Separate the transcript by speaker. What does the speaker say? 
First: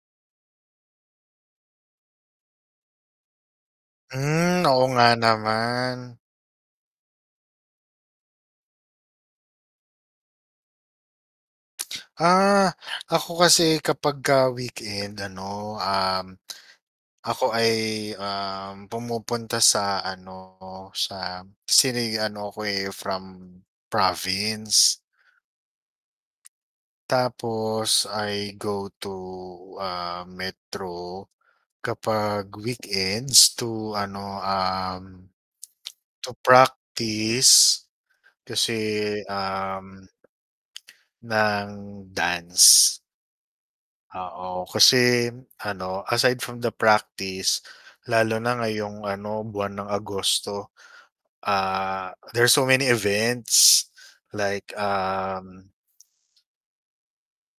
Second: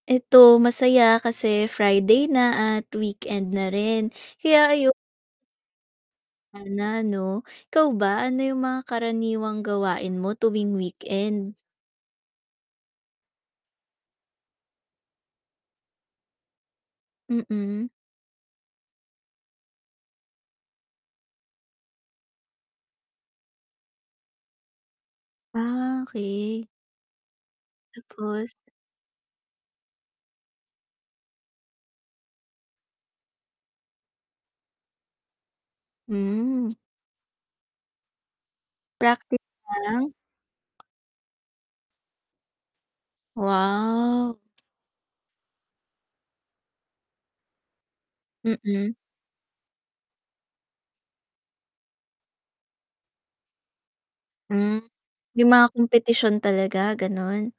Speaker 1: Eto masaya kasi Friday na at weekend na rin.
Speaker 2: Hmm,
Speaker 1: Kaya
Speaker 2: oo
Speaker 1: ayu
Speaker 2: nga naman.
Speaker 1: Sana 'no. Ikaw ba? Ano yung mga karaniwang gawain mo tuwing weekend?
Speaker 2: Ah, ako kasi kapag ka weekend ano, um, ako ay,
Speaker 1: Mm.
Speaker 2: um, pumupunta sa ano, sa sini ano ako from province.
Speaker 1: Ah. okey.
Speaker 2: Tapos I
Speaker 1: Tapos?
Speaker 2: go to, ah, Metro kapag weekends to ano, um, to
Speaker 1: Hmm.
Speaker 2: practice kasi
Speaker 1: Practice
Speaker 2: um
Speaker 1: ng?
Speaker 2: ng dance.
Speaker 1: Wow.
Speaker 2: Oo, kasi ano aside from the practice, lalo na
Speaker 1: Mm.
Speaker 2: ngayong ano buwan ng Agosto, ah, there's so many events like,
Speaker 1: Hmm. May mga
Speaker 2: um.
Speaker 1: kompetisyon talaga, ganon?